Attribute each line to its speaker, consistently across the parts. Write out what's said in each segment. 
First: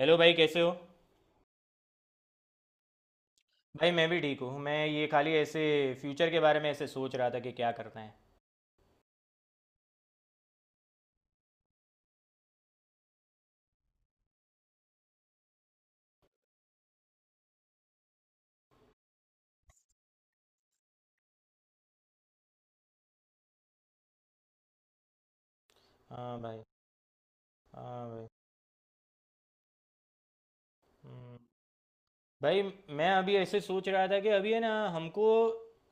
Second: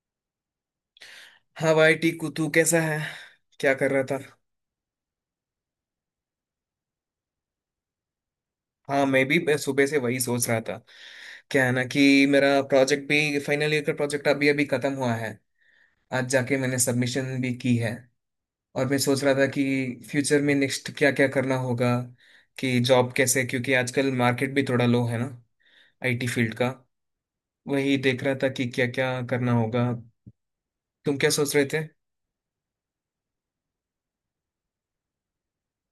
Speaker 1: Hello भाई, कैसे हो?
Speaker 2: हाँ भाई टीकू, तू कैसा है? क्या
Speaker 1: भाई,
Speaker 2: कर रहा
Speaker 1: मैं
Speaker 2: था?
Speaker 1: भी ठीक हूँ। मैं ये खाली ऐसे फ्यूचर के बारे में ऐसे सोच रहा था कि क्या करना है।
Speaker 2: हाँ, मैं भी। मैं सुबह से वही सोच रहा था। क्या है ना कि मेरा प्रोजेक्ट भी, फाइनल ईयर का प्रोजेक्ट अभी अभी खत्म हुआ है। आज जाके मैंने सबमिशन भी की है। और मैं सोच रहा था कि फ्यूचर में नेक्स्ट क्या क्या करना होगा, कि जॉब कैसे, क्योंकि आजकल मार्केट भी थोड़ा लो है ना, आईटी
Speaker 1: हाँ
Speaker 2: फील्ड
Speaker 1: भाई।
Speaker 2: का। वही
Speaker 1: हाँ
Speaker 2: देख
Speaker 1: भाई।
Speaker 2: रहा था कि क्या क्या करना होगा। तुम क्या
Speaker 1: हम्म।
Speaker 2: सोच रहे थे?
Speaker 1: भाई, मैं अभी ऐसे सोच रहा था कि अभी है ना हमको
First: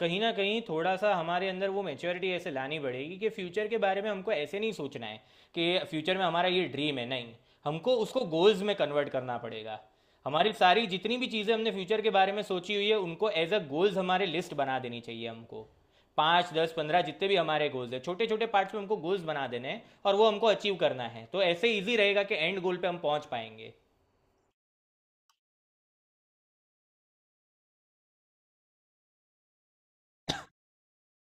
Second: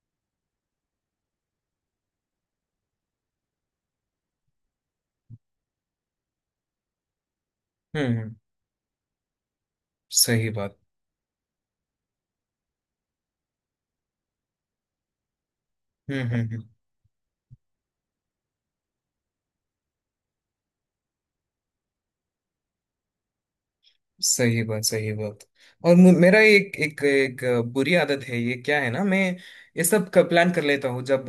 Speaker 1: कहीं ना कहीं थोड़ा सा हमारे अंदर वो मेच्योरिटी ऐसे लानी पड़ेगी कि फ्यूचर के बारे में हमको ऐसे नहीं सोचना है कि फ्यूचर में हमारा ये ड्रीम है। नहीं, हमको
Speaker 2: हम्म,
Speaker 1: उसको
Speaker 2: हम्म।
Speaker 1: गोल्स में कन्वर्ट करना पड़ेगा।
Speaker 2: सही
Speaker 1: हमारी
Speaker 2: बात।
Speaker 1: सारी जितनी भी चीज़ें हमने फ्यूचर के बारे में सोची हुई है उनको एज अ गोल्स हमारे लिस्ट बना देनी चाहिए हमको।
Speaker 2: हम्म, हम्म,
Speaker 1: पाँच, 10, 15, जितने भी हमारे गोल्स है, छोटे छोटे पार्ट्स में हमको गोल्स बना देने हैं और वो हमको अचीव करना है, तो ऐसे इजी रहेगा कि एंड गोल पे हम पहुंच पाएंगे।
Speaker 2: सही बात। सही बात। और मेरा एक एक एक बुरी आदत है, ये क्या है ना, मैं ये सब का प्लान कर लेता हूँ। जब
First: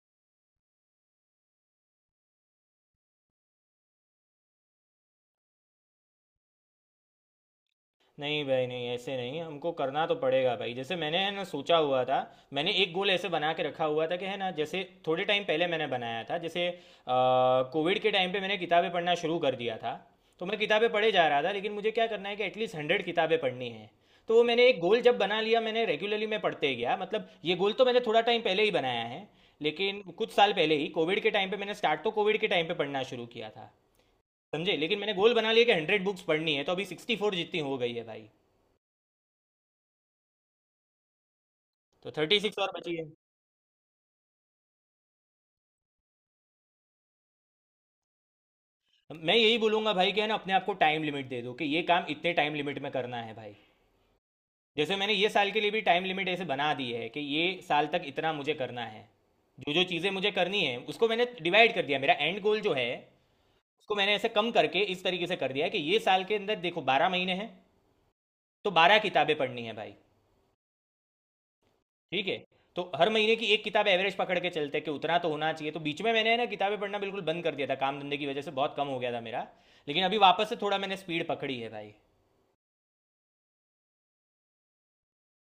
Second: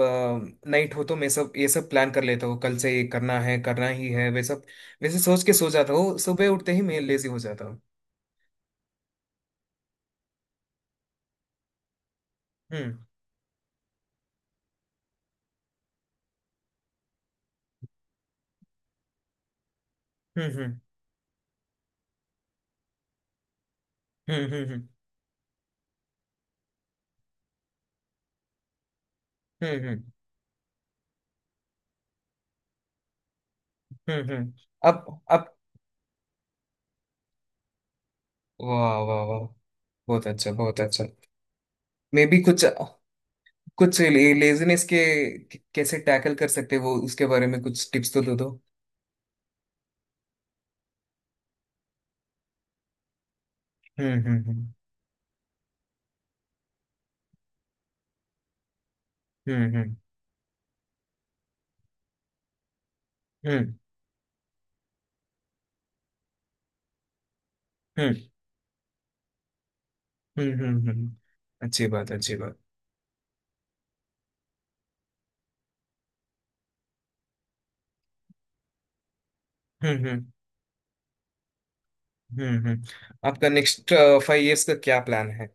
Speaker 2: नाइट हो तो मैं सब, ये सब प्लान कर लेता हूँ, कल से ये करना है, करना ही है, वे सब वैसे सोच के सो जाता हूँ। सुबह उठते ही मैं लेजी हो जाता हूँ।
Speaker 1: नहीं भाई, नहीं ऐसे नहीं, हमको करना तो पड़ेगा भाई। जैसे मैंने है ना सोचा हुआ था, मैंने एक
Speaker 2: हम्म,
Speaker 1: गोल ऐसे बना के रखा हुआ था कि है ना, जैसे थोड़े टाइम पहले मैंने बनाया था। जैसे कोविड के टाइम पे मैंने किताबें पढ़ना शुरू कर दिया था, तो मैं
Speaker 2: हम्म,
Speaker 1: किताबें पढ़े जा रहा था। लेकिन मुझे क्या करना है कि एटलीस्ट 100 किताबें पढ़नी है। तो वो
Speaker 2: हम्म,
Speaker 1: मैंने
Speaker 2: हम्म,
Speaker 1: एक
Speaker 2: हम्म,
Speaker 1: गोल जब बना लिया, मैंने रेगुलरली मैं पढ़ते गया। मतलब ये गोल तो मैंने थोड़ा टाइम पहले ही बनाया है,
Speaker 2: हम्म,
Speaker 1: लेकिन
Speaker 2: हम्म,
Speaker 1: कुछ साल पहले ही कोविड के टाइम पे मैंने स्टार्ट, तो कोविड के टाइम पे पढ़ना शुरू किया था।
Speaker 2: हम्म, हम्म।
Speaker 1: समझे, लेकिन मैंने
Speaker 2: अब
Speaker 1: गोल
Speaker 2: अब
Speaker 1: बना लिया कि 100 बुक्स पढ़नी है, तो अभी 64 जितनी हो गई है भाई।
Speaker 2: वाह वाह वाह, बहुत अच्छा, बहुत अच्छा।
Speaker 1: तो
Speaker 2: मे
Speaker 1: थर्टी
Speaker 2: भी
Speaker 1: सिक्स
Speaker 2: कुछ,
Speaker 1: और बची है।
Speaker 2: कुछ लेजीनेस के कैसे टैकल कर सकते हैं, वो उसके बारे में कुछ टिप्स तो दे दो।
Speaker 1: मैं यही बोलूंगा भाई कि है ना, अपने आप को टाइम लिमिट दे दो कि ये काम इतने टाइम लिमिट में करना है भाई।
Speaker 2: हम्म, हम्म, हम्म,
Speaker 1: जैसे मैंने ये साल के लिए भी टाइम लिमिट ऐसे बना दी है कि ये साल तक इतना मुझे करना है।
Speaker 2: हम्म,
Speaker 1: जो जो
Speaker 2: हम्म,
Speaker 1: चीज़ें मुझे करनी है उसको मैंने डिवाइड कर दिया। मेरा एंड गोल जो है
Speaker 2: हम्म,
Speaker 1: उसको मैंने ऐसे कम करके इस तरीके से कर दिया है कि ये साल के अंदर देखो 12 महीने हैं,
Speaker 2: हम्म,
Speaker 1: तो 12 किताबें पढ़नी है भाई।
Speaker 2: हम्म, हम्म, हम्म। अच्छी बात।
Speaker 1: ठीक है,
Speaker 2: अच्छी बात।
Speaker 1: तो हर महीने की एक किताब एवरेज पकड़ के चलते हैं कि उतना तो होना चाहिए। तो बीच में मैंने है ना किताबें पढ़ना बिल्कुल बंद कर दिया था, काम धंधे की वजह से बहुत कम हो गया था मेरा। लेकिन
Speaker 2: हम्म,
Speaker 1: अभी
Speaker 2: हम्म,
Speaker 1: वापस से थोड़ा मैंने स्पीड पकड़ी है भाई।
Speaker 2: हम्म, हम्म। आपका नेक्स्ट फाइव इयर्स का क्या प्लान है?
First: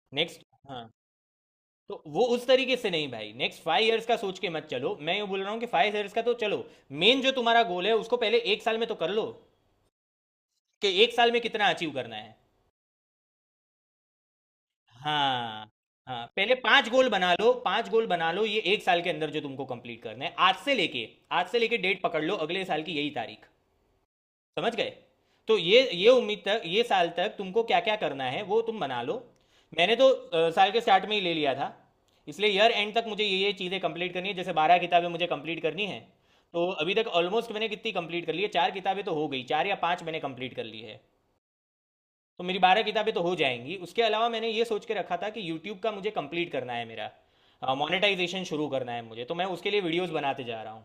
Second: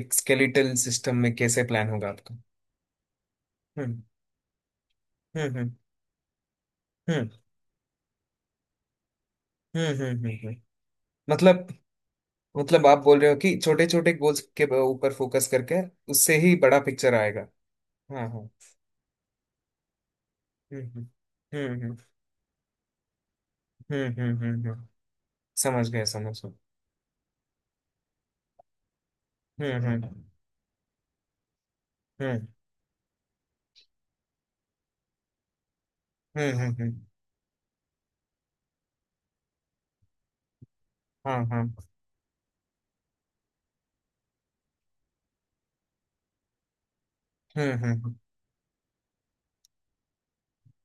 Speaker 2: एक
Speaker 1: नेक्स्ट,
Speaker 2: स्केलेटल
Speaker 1: हाँ,
Speaker 2: सिस्टम में कैसे प्लान
Speaker 1: तो
Speaker 2: होगा
Speaker 1: वो
Speaker 2: आपका?
Speaker 1: उस तरीके से नहीं भाई, नेक्स्ट फाइव
Speaker 2: हम्म,
Speaker 1: इयर्स का सोच के मत चलो। मैं ये बोल
Speaker 2: हम्म,
Speaker 1: रहा हूँ कि
Speaker 2: हम्म,
Speaker 1: फाइव इयर्स का तो चलो, मेन
Speaker 2: हम्म,
Speaker 1: जो तुम्हारा गोल है उसको पहले एक साल में तो कर लो,
Speaker 2: हम्म, हम्म, हम्म। हम्म।
Speaker 1: कि एक साल में
Speaker 2: मतलब
Speaker 1: कितना अचीव करना है।
Speaker 2: मतलब आप बोल रहे हो कि छोटे छोटे गोल्स के ऊपर फोकस
Speaker 1: हाँ,
Speaker 2: करके
Speaker 1: हाँ,
Speaker 2: उससे
Speaker 1: पहले
Speaker 2: ही बड़ा
Speaker 1: पांच गोल
Speaker 2: पिक्चर
Speaker 1: बना
Speaker 2: आएगा।
Speaker 1: लो। पांच गोल
Speaker 2: हाँ,
Speaker 1: बना लो,
Speaker 2: हाँ।
Speaker 1: ये एक साल के अंदर जो तुमको कंप्लीट करना है आज से
Speaker 2: हम्म,
Speaker 1: लेके।
Speaker 2: हम्म,
Speaker 1: आज से लेके
Speaker 2: हम्म, हम्म,
Speaker 1: डेट पकड़ लो, अगले साल की यही तारीख।
Speaker 2: हम्म, हम्म, हम्म।
Speaker 1: समझ
Speaker 2: हम्म।
Speaker 1: गए। तो
Speaker 2: समझ गया।
Speaker 1: ये
Speaker 2: समझ
Speaker 1: उम्मीद
Speaker 2: गया।
Speaker 1: तक, ये साल तक तुमको क्या क्या करना है वो तुम बना लो।
Speaker 2: हम्म,
Speaker 1: मैंने तो
Speaker 2: हम्म,
Speaker 1: साल के स्टार्ट में ही ले लिया था।
Speaker 2: हम्म,
Speaker 1: इसलिए ईयर एंड तक मुझे ये चीज़ें कंप्लीट करनी है, जैसे 12 किताबें मुझे कंप्लीट करनी है।
Speaker 2: हम्म,
Speaker 1: तो
Speaker 2: हम्म,
Speaker 1: अभी
Speaker 2: हम्म।
Speaker 1: तक ऑलमोस्ट मैंने कितनी कंप्लीट कर ली है, चार किताबें तो हो गई, चार या पांच मैंने कंप्लीट कर ली है।
Speaker 2: हाँ, हाँ।
Speaker 1: तो मेरी बारह किताबें तो हो जाएंगी। उसके अलावा मैंने ये सोच के रखा था कि यूट्यूब का मुझे कंप्लीट करना है,
Speaker 2: हम्म,
Speaker 1: मेरा
Speaker 2: हम्म,
Speaker 1: मोनेटाइजेशन शुरू करना है मुझे, तो मैं उसके लिए वीडियोस बनाते जा रहा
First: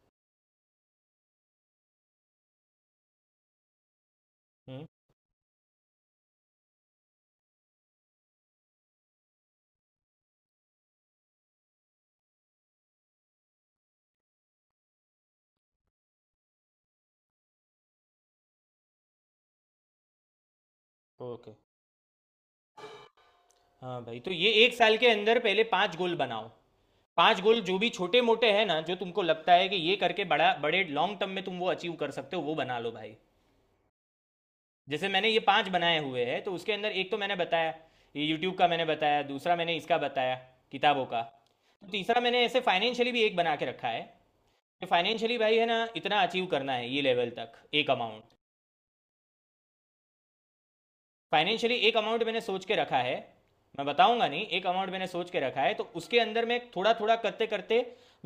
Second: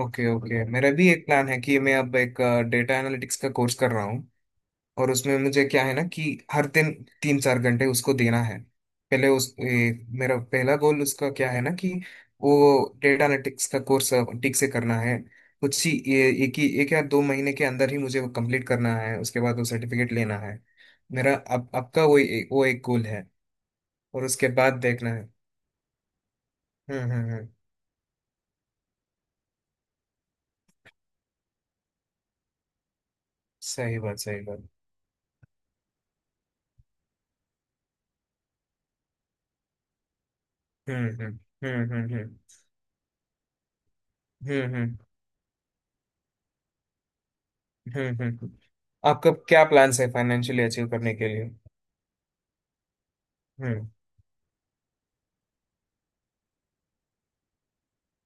Speaker 2: ओके, ओके, मेरा भी एक प्लान है कि मैं अब एक डेटा एनालिटिक्स का कोर्स कर रहा हूँ।
Speaker 1: हूँ।
Speaker 2: और उसमें मुझे क्या है ना कि हर दिन 3-4 घंटे उसको देना है। पहले उस मेरा पहला गोल उसका क्या है ना कि वो डेटा एनालिटिक्स का कोर्स ठीक से करना है। कुछ ही एक ही एक या दो महीने के अंदर ही मुझे वो कंप्लीट करना है, उसके बाद वो सर्टिफिकेट लेना है। मेरा
Speaker 1: ओके।
Speaker 2: अब आपका वो वो एक गोल है।
Speaker 1: हाँ भाई,
Speaker 2: और
Speaker 1: तो
Speaker 2: उसके
Speaker 1: ये
Speaker 2: बाद
Speaker 1: एक साल के
Speaker 2: देखना है।
Speaker 1: अंदर पहले पांच गोल बनाओ।
Speaker 2: हम्म, हम्म,
Speaker 1: पांच
Speaker 2: हम्म।
Speaker 1: गोल जो भी छोटे मोटे हैं ना, जो तुमको लगता है कि ये करके बड़ा, बड़े लॉन्ग टर्म में तुम वो अचीव कर सकते हो, वो बना लो भाई।
Speaker 2: सही बात। सही बात।
Speaker 1: जैसे मैंने ये पांच बनाए हुए हैं, तो उसके अंदर एक तो मैंने बताया, ये यूट्यूब का मैंने बताया, दूसरा मैंने इसका बताया किताबों
Speaker 2: हम्म,
Speaker 1: का।
Speaker 2: हम्म,
Speaker 1: तो
Speaker 2: हम्म, हम्म,
Speaker 1: तीसरा मैंने
Speaker 2: हम्म,
Speaker 1: ऐसे फाइनेंशियली भी एक बना के रखा है
Speaker 2: हम्म,
Speaker 1: कि
Speaker 2: हम्म,
Speaker 1: फाइनेंशियली भाई है ना, इतना अचीव करना है, ये लेवल तक, एक
Speaker 2: हम्म, हम्म,
Speaker 1: अमाउंट।
Speaker 2: आपका क्या प्लान्स है फाइनेंशियली अचीव करने के लिए?
Speaker 1: फाइनेंशियली एक अमाउंट मैंने सोच के रखा है। मैं
Speaker 2: हम्म,
Speaker 1: बताऊंगा नहीं, एक अमाउंट मैंने सोच के रखा है। तो उसके अंदर मैं थोड़ा थोड़ा करते करते,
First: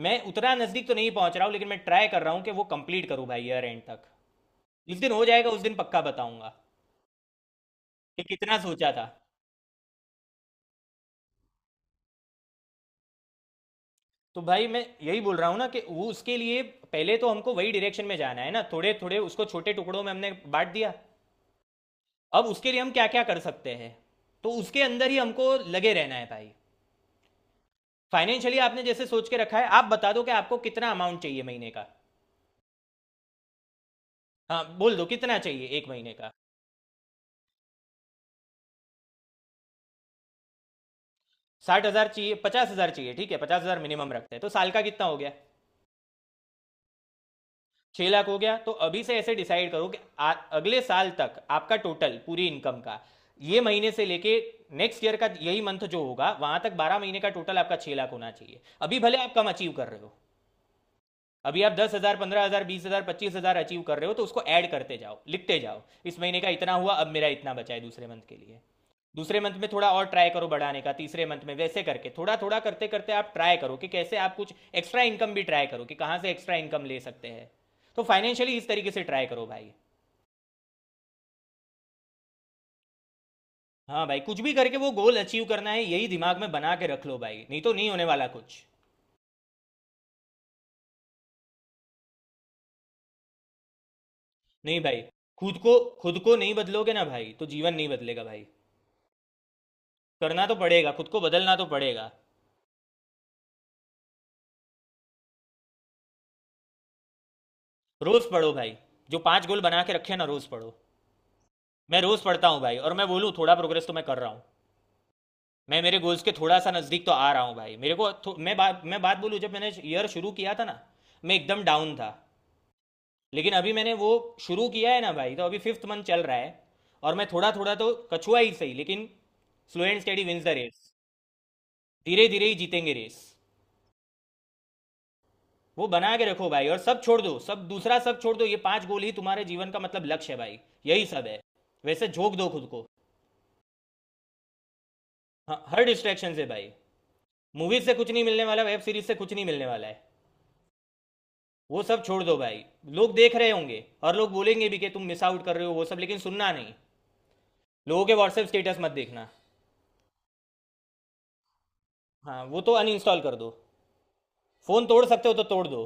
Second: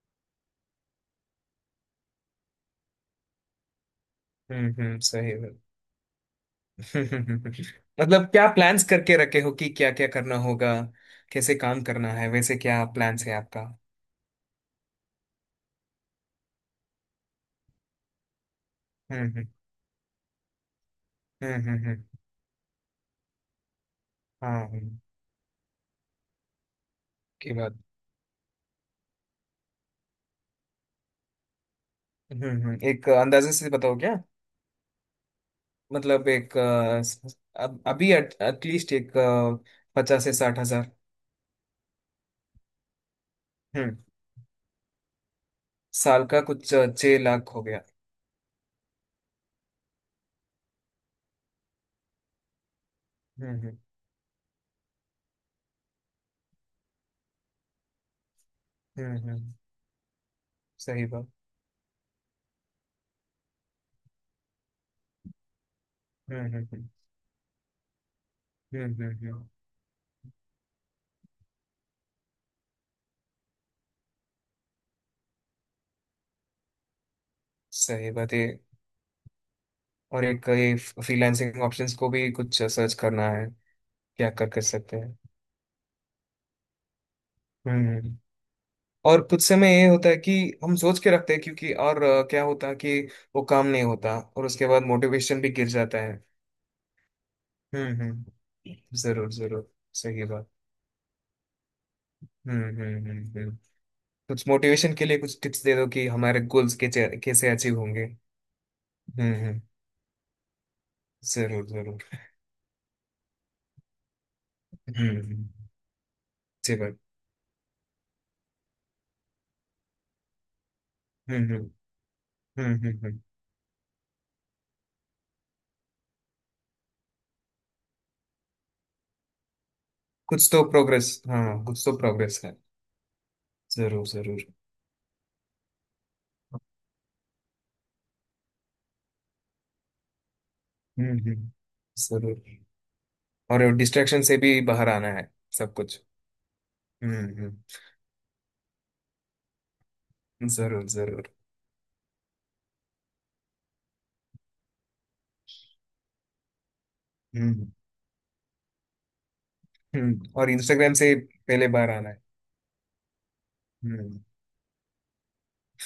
Speaker 1: मैं उतना नजदीक तो नहीं पहुंच रहा हूं, लेकिन मैं ट्राई कर रहा हूं कि वो कंप्लीट करूं भाई ईयर एंड तक।
Speaker 2: हम्म,
Speaker 1: जिस
Speaker 2: हम्म।
Speaker 1: दिन हो
Speaker 2: सही
Speaker 1: जाएगा
Speaker 2: है।
Speaker 1: उस दिन पक्का बताऊंगा कि
Speaker 2: मतलब क्या
Speaker 1: कितना
Speaker 2: प्लान्स
Speaker 1: सोचा था।
Speaker 2: करके रखे हो कि क्या क्या करना होगा, कैसे काम करना है, वैसे क्या प्लान्स है आपका?
Speaker 1: तो भाई मैं यही बोल रहा हूँ ना कि वो उसके लिए पहले तो हमको वही डायरेक्शन में जाना है ना, थोड़े थोड़े
Speaker 2: हम्म,
Speaker 1: उसको
Speaker 2: हम्म,
Speaker 1: छोटे टुकड़ों में हमने बांट दिया।
Speaker 2: हम्म, हम्म, हम्म।
Speaker 1: अब उसके लिए हम क्या क्या कर सकते हैं, तो
Speaker 2: हाँ,
Speaker 1: उसके
Speaker 2: हम्म।
Speaker 1: अंदर ही हमको लगे रहना है भाई।
Speaker 2: की बात।
Speaker 1: फाइनेंशियली आपने जैसे सोच के रखा है, आप बता दो कि आपको कितना अमाउंट चाहिए महीने का।
Speaker 2: हम्म, हम्म, एक अंदाजे से बताओ क्या?
Speaker 1: हाँ, बोल दो कितना चाहिए एक महीने
Speaker 2: मतलब
Speaker 1: का।
Speaker 2: एक अब अभी एटलीस्ट एक 50 से 60 हजार।
Speaker 1: 60,000 चाहिए, 50,000 चाहिए, ठीक है, 50,000
Speaker 2: हम्म।
Speaker 1: मिनिमम रखते हैं, तो साल का कितना हो गया?
Speaker 2: साल का कुछ 6 लाख हो गया।
Speaker 1: 6 लाख हो गया। तो अभी से ऐसे डिसाइड करो कि अगले साल तक आपका टोटल पूरी इनकम का
Speaker 2: हम्म,
Speaker 1: ये
Speaker 2: हम्म,
Speaker 1: महीने से लेके नेक्स्ट ईयर का यही मंथ जो होगा वहां तक 12 महीने का टोटल आपका 6 लाख होना चाहिए। अभी
Speaker 2: हम्म,
Speaker 1: भले आप कम
Speaker 2: हम्म।
Speaker 1: अचीव कर रहे हो।
Speaker 2: सही बात।
Speaker 1: अभी आप 10,000, 15,000, 20,000, 25,000 अचीव कर रहे हो, तो उसको ऐड करते जाओ, लिखते जाओ इस महीने का
Speaker 2: हम्म,
Speaker 1: इतना
Speaker 2: हम्म,
Speaker 1: हुआ, अब मेरा इतना बचा है दूसरे मंथ के लिए।
Speaker 2: हम्म, हम्म,
Speaker 1: दूसरे
Speaker 2: हम्म।
Speaker 1: मंथ में थोड़ा और ट्राई करो बढ़ाने का, तीसरे मंथ में वैसे करके थोड़ा थोड़ा करते करते आप ट्राई करो कि कैसे आप कुछ एक्स्ट्रा इनकम भी ट्राई करो कि कहाँ से एक्स्ट्रा इनकम ले सकते हैं। तो
Speaker 2: सही बात है।
Speaker 1: फाइनेंशियली इस तरीके से ट्राई करो भाई।
Speaker 2: और एक ये फ्रीलांसिंग ऑप्शंस को भी कुछ सर्च करना है।
Speaker 1: हाँ भाई,
Speaker 2: क्या
Speaker 1: कुछ
Speaker 2: कर
Speaker 1: भी
Speaker 2: कर
Speaker 1: करके वो
Speaker 2: सकते
Speaker 1: गोल
Speaker 2: हैं?
Speaker 1: अचीव करना है, यही दिमाग में बना के रख लो भाई, नहीं तो नहीं होने
Speaker 2: हम्म।
Speaker 1: वाला कुछ।
Speaker 2: और कुछ समय ये होता है कि हम सोच के रखते हैं, क्योंकि और क्या होता है कि वो काम नहीं होता और उसके
Speaker 1: नहीं
Speaker 2: बाद
Speaker 1: भाई,
Speaker 2: मोटिवेशन भी
Speaker 1: खुद
Speaker 2: गिर
Speaker 1: को,
Speaker 2: जाता
Speaker 1: खुद
Speaker 2: है।
Speaker 1: को नहीं बदलोगे ना भाई, तो जीवन नहीं
Speaker 2: हम्म,
Speaker 1: बदलेगा भाई।
Speaker 2: हम्म, जरूर, जरूर। सही
Speaker 1: करना
Speaker 2: बात।
Speaker 1: तो पड़ेगा, खुद को बदलना तो पड़ेगा।
Speaker 2: हम्म, हम्म, हम्म, कुछ मोटिवेशन के लिए कुछ टिप्स दे दो कि हमारे गोल्स के कैसे अचीव होंगे?
Speaker 1: रोज पढ़ो भाई। जो
Speaker 2: हम्म,
Speaker 1: पांच गोल
Speaker 2: हम्म।
Speaker 1: बना के रखे ना, रोज पढ़ो।
Speaker 2: जरूर,
Speaker 1: मैं
Speaker 2: जरूर।
Speaker 1: रोज पढ़ता हूँ भाई, और मैं बोलूँ थोड़ा प्रोग्रेस तो मैं कर रहा हूँ।
Speaker 2: हम्म, हम्म।
Speaker 1: मैं मेरे गोल्स के थोड़ा सा
Speaker 2: अच्छी बात।
Speaker 1: नज़दीक तो आ रहा हूँ भाई। मेरे को मैं बात, बोलूँ, जब मैंने ईयर शुरू किया था ना, मैं
Speaker 2: हम्म,
Speaker 1: एकदम
Speaker 2: हम्म,
Speaker 1: डाउन था।
Speaker 2: हम्म, हम्म,
Speaker 1: लेकिन अभी मैंने वो शुरू किया है ना भाई, तो अभी फिफ्थ मंथ चल रहा है, और मैं थोड़ा थोड़ा तो कछुआ ही सही, लेकिन slow and steady wins the
Speaker 2: कुछ तो
Speaker 1: रेस।
Speaker 2: प्रोग्रेस, हाँ, कुछ तो
Speaker 1: धीरे
Speaker 2: प्रोग्रेस
Speaker 1: धीरे ही
Speaker 2: है।
Speaker 1: जीतेंगे रेस।
Speaker 2: जरूर, जरूर।
Speaker 1: वो बना के रखो भाई और सब छोड़ दो, सब दूसरा सब छोड़ दो, ये पांच गोल ही तुम्हारे जीवन का मतलब लक्ष्य है भाई। यही
Speaker 2: हम्म,
Speaker 1: सब है।
Speaker 2: हम्म।
Speaker 1: वैसे झोंक
Speaker 2: जरूर।
Speaker 1: दो खुद को।
Speaker 2: और डिस्ट्रैक्शन से भी बाहर आना है।
Speaker 1: हाँ,
Speaker 2: सब
Speaker 1: हर
Speaker 2: कुछ।
Speaker 1: डिस्ट्रैक्शन से भाई।
Speaker 2: हम्म, हम्म।
Speaker 1: मूवीज से कुछ नहीं मिलने वाला, वेब सीरीज से कुछ नहीं मिलने वाला है।
Speaker 2: जरूर, जरूर।
Speaker 1: वो सब छोड़ दो भाई। लोग देख रहे होंगे और लोग बोलेंगे भी कि तुम मिस आउट कर रहे हो वो सब, लेकिन सुनना नहीं।
Speaker 2: हम्म,
Speaker 1: लोगों के व्हाट्सएप स्टेटस मत देखना।
Speaker 2: हम्म। और इंस्टाग्राम से पहले बाहर आना है।
Speaker 1: हाँ, वो तो अनइंस्टॉल कर दो।
Speaker 2: हम्म।
Speaker 1: फ़ोन तोड़ सकते हो तो तोड़ दो।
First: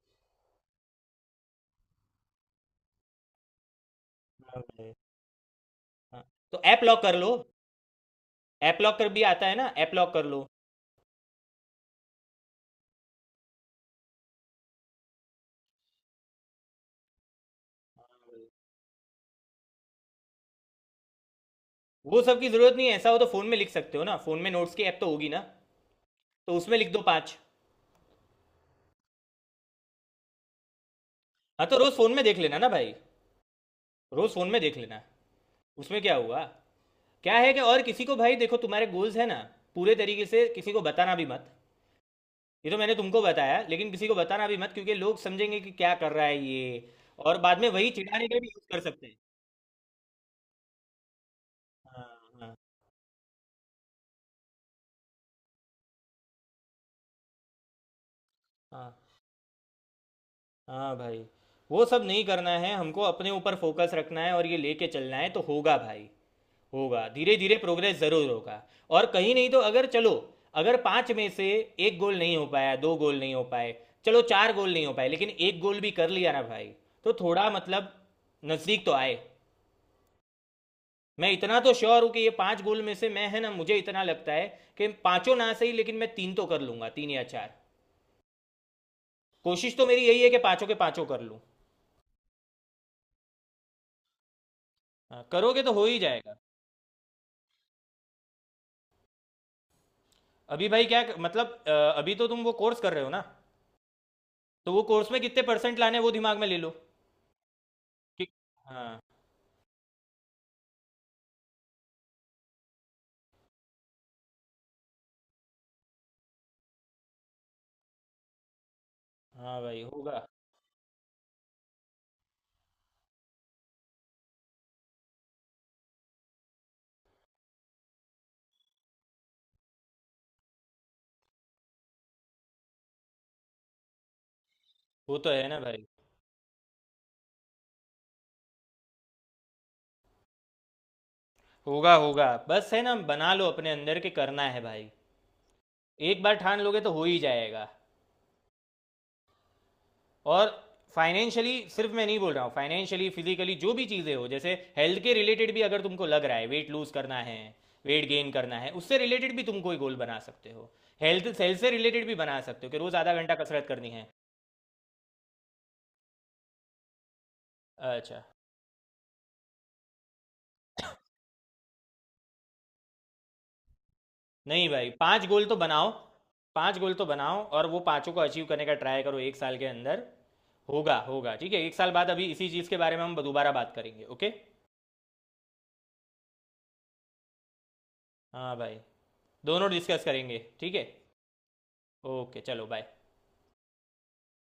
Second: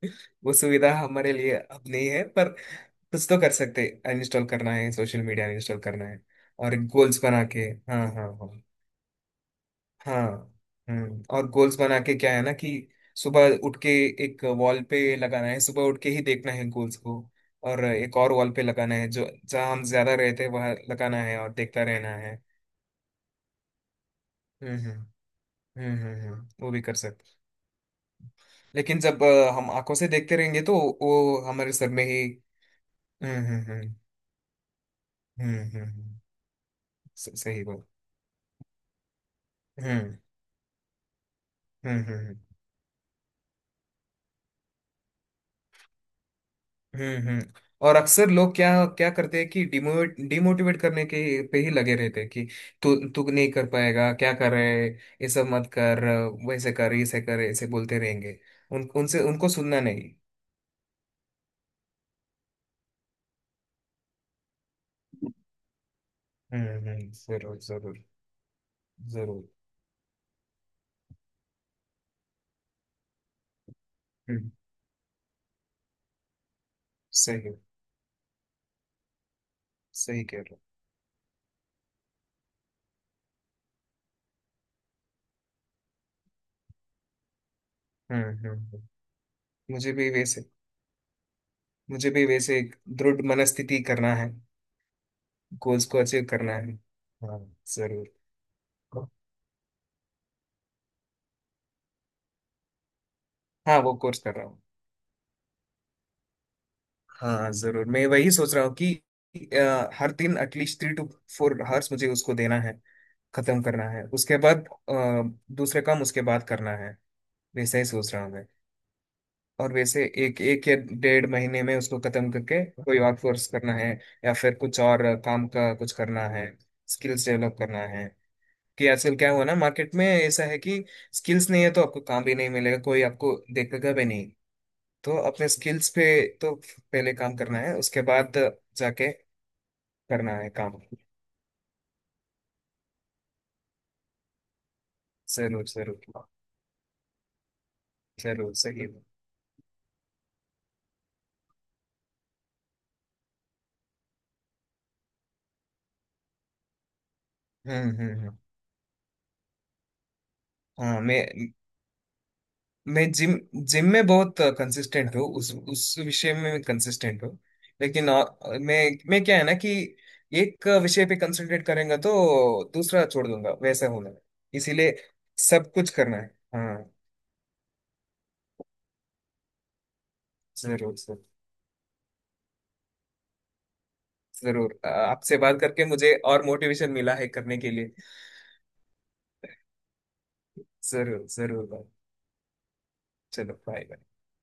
Speaker 2: वो सुविधा हमारे लिए अब नहीं है, पर कुछ तो कर सकते, अनइंस्टॉल
Speaker 1: हाँ
Speaker 2: करना है,
Speaker 1: भाई।
Speaker 2: सोशल मीडिया अनइंस्टॉल करना है
Speaker 1: हाँ, तो
Speaker 2: और
Speaker 1: ऐप लॉक कर
Speaker 2: गोल्स
Speaker 1: लो।
Speaker 2: बना के। हाँ, हाँ, हाँ।
Speaker 1: ऐप लॉक कर भी आता है ना, ऐप लॉक
Speaker 2: हाँ।
Speaker 1: कर लो।
Speaker 2: हम्म, और गोल्स बना के क्या है ना कि सुबह उठ के एक वॉल पे लगाना है, सुबह उठ के ही देखना है गोल्स को। और एक और वॉल पे लगाना है जो जहाँ हम ज्यादा रहते हैं वहाँ लगाना है और देखता रहना
Speaker 1: वो
Speaker 2: है।
Speaker 1: सब की ज़रूरत नहीं है, ऐसा हो तो फ़ोन में लिख सकते हो ना, फ़ोन में नोट्स
Speaker 2: हम्म,
Speaker 1: की ऐप
Speaker 2: हम्म,
Speaker 1: तो होगी ना,
Speaker 2: हम्म, हम्म, हम्म।
Speaker 1: तो
Speaker 2: वो
Speaker 1: उसमें
Speaker 2: भी
Speaker 1: लिख
Speaker 2: कर
Speaker 1: दो
Speaker 2: सकते
Speaker 1: पाँच।
Speaker 2: हैं। लेकिन जब हम आंखों से देखते रहेंगे तो वो
Speaker 1: हाँ,
Speaker 2: हमारे
Speaker 1: तो
Speaker 2: सर
Speaker 1: रोज़
Speaker 2: में
Speaker 1: फ़ोन में
Speaker 2: ही।
Speaker 1: देख लेना ना भाई।
Speaker 2: हम्म, हम्म, हम्म,
Speaker 1: रोज़ फ़ोन में देख लेना।
Speaker 2: हम्म, हम्म,
Speaker 1: उसमें क्या हुआ? क्या है कि,
Speaker 2: सही
Speaker 1: और
Speaker 2: बात।
Speaker 1: किसी को, भाई देखो, तुम्हारे गोल्स है ना, पूरे
Speaker 2: हम्म,
Speaker 1: तरीके से किसी को बताना भी मत।
Speaker 2: हम्म, हम्म,
Speaker 1: ये तो मैंने तुमको बताया, लेकिन किसी को बताना भी मत, क्योंकि लोग समझेंगे कि क्या कर रहा है ये।
Speaker 2: हम्म,
Speaker 1: और
Speaker 2: हम्म।
Speaker 1: बाद में वही
Speaker 2: और
Speaker 1: चिढ़ाने
Speaker 2: अक्सर
Speaker 1: के लिए भी
Speaker 2: लोग
Speaker 1: यूज
Speaker 2: क्या
Speaker 1: कर सकते
Speaker 2: क्या
Speaker 1: हैं।
Speaker 2: करते हैं कि डिमोटिवेट डिमोटिवेट करने के पे ही लगे
Speaker 1: हाँ।
Speaker 2: रहते हैं कि
Speaker 1: हाँ।
Speaker 2: तू तू नहीं कर पाएगा, क्या कर रहे है, ये सब मत कर, वैसे कर, ऐसे कर, ऐसे बोलते रहेंगे। उन
Speaker 1: हाँ,
Speaker 2: उनसे उनको सुनना नहीं।
Speaker 1: हाँ भाई, वो सब नहीं करना है, हमको अपने ऊपर फोकस रखना है और ये लेके चलना है, तो होगा भाई।
Speaker 2: हम्म,
Speaker 1: होगा,
Speaker 2: हम्म।
Speaker 1: धीरे धीरे
Speaker 2: जरूर,
Speaker 1: प्रोग्रेस
Speaker 2: जरूर,
Speaker 1: ज़रूर होगा। और कहीं
Speaker 2: जरूर।
Speaker 1: नहीं तो, अगर चलो, अगर पाँच में से एक गोल नहीं हो पाया, दो गोल नहीं हो पाए, चलो
Speaker 2: हम्म।
Speaker 1: चार गोल नहीं हो पाए, लेकिन एक गोल भी कर लिया ना भाई, तो
Speaker 2: सही
Speaker 1: थोड़ा
Speaker 2: है,
Speaker 1: मतलब नज़दीक तो आए।
Speaker 2: सही कह रहे
Speaker 1: मैं इतना तो श्योर हूं कि ये पांच गोल में से मैं है ना, मुझे इतना लगता है कि पांचों ना सही, लेकिन मैं तीन तो कर लूंगा, तीन या चार।
Speaker 2: हो। हम्म, हम्म,
Speaker 1: कोशिश तो
Speaker 2: मुझे
Speaker 1: मेरी
Speaker 2: भी
Speaker 1: यही है कि
Speaker 2: वैसे
Speaker 1: पांचों के पांचों कर लूं।
Speaker 2: मुझे भी वैसे एक दृढ़ मनस्थिति करना है,
Speaker 1: हाँ, करोगे तो हो
Speaker 2: गोल्स
Speaker 1: ही
Speaker 2: को अचीव
Speaker 1: जाएगा।
Speaker 2: करना है। हाँ। जरूर।
Speaker 1: अभी भाई क्या मतलब अभी तो तुम वो कोर्स कर रहे हो ना,
Speaker 2: हाँ, वो कोर्स कर रहा हूँ।
Speaker 1: तो वो कोर्स में कितने परसेंट लाने हैं, वो दिमाग में ले लो।
Speaker 2: हाँ, जरूर, मैं
Speaker 1: कि-
Speaker 2: वही सोच रहा हूँ कि
Speaker 1: हाँ।
Speaker 2: हर दिन एटलीस्ट 3 to 4 आवर्स मुझे उसको देना है, खत्म करना है, उसके बाद दूसरे काम उसके बाद करना है, वैसा ही सोच रहा हूँ मैं।
Speaker 1: हाँ
Speaker 2: और
Speaker 1: भाई,
Speaker 2: वैसे
Speaker 1: होगा।
Speaker 2: एक एक या डेढ़ महीने में उसको खत्म करके कोई आउटसोर्स करना है या फिर कुछ और काम का कुछ करना है, स्किल्स डेवलप करना है कि आजकल क्या हुआ ना मार्केट में ऐसा है कि स्किल्स नहीं है तो आपको काम भी नहीं मिलेगा, कोई आपको देखेगा भी नहीं। तो
Speaker 1: वो तो है
Speaker 2: अपने
Speaker 1: ना भाई।
Speaker 2: स्किल्स पे तो पहले काम करना है उसके बाद जाके करना है काम।
Speaker 1: होगा, होगा, बस है ना, बना लो अपने अंदर के करना है भाई।
Speaker 2: जरूर,
Speaker 1: एक
Speaker 2: जरूर,
Speaker 1: बार ठान लोगे तो हो ही जाएगा।
Speaker 2: जरूर। सही है।
Speaker 1: और फाइनेंशियली, सिर्फ मैं नहीं बोल रहा हूँ, फाइनेंशियली, फिजिकली, जो भी चीज़ें हो, जैसे हेल्थ के रिलेटेड भी अगर तुमको लग रहा है, वेट लूज करना है,
Speaker 2: हम्म,
Speaker 1: वेट
Speaker 2: हम्म,
Speaker 1: गेन करना है, उससे रिलेटेड भी तुम कोई गोल बना सकते हो।
Speaker 2: हाँ,
Speaker 1: हेल्थ,
Speaker 2: मैं
Speaker 1: हेल्थ से रिलेटेड भी बना सकते हो कि रोज़
Speaker 2: मैं
Speaker 1: आधा
Speaker 2: जिम
Speaker 1: घंटा कसरत
Speaker 2: जिम
Speaker 1: करनी
Speaker 2: में
Speaker 1: है।
Speaker 2: बहुत कंसिस्टेंट हूँ, उस विषय में मैं कंसिस्टेंट हूँ। लेकिन
Speaker 1: अच्छा,
Speaker 2: मैं क्या है ना कि एक विषय पे कंसंट्रेट करेंगे तो दूसरा छोड़ दूंगा वैसा होना है।
Speaker 1: नहीं भाई,
Speaker 2: इसीलिए
Speaker 1: पांच गोल तो
Speaker 2: सब
Speaker 1: बनाओ।
Speaker 2: कुछ करना है।
Speaker 1: पांच
Speaker 2: हाँ।
Speaker 1: गोल तो बनाओ और वो पांचों को अचीव करने का ट्राई करो एक साल के अंदर।
Speaker 2: जरूर,
Speaker 1: होगा,
Speaker 2: जरूर,
Speaker 1: होगा, ठीक है, एक साल बाद अभी इसी चीज़ के बारे में हम दोबारा बात करेंगे, ओके।
Speaker 2: जरूर, आपसे बात करके मुझे और मोटिवेशन मिला है करने के लिए।
Speaker 1: हाँ भाई, दोनों डिस्कस करेंगे, ठीक है।
Speaker 2: जरूर, जरूर, भाई।
Speaker 1: ओके, चलो, बाय।
Speaker 2: चलो, बाय बाय।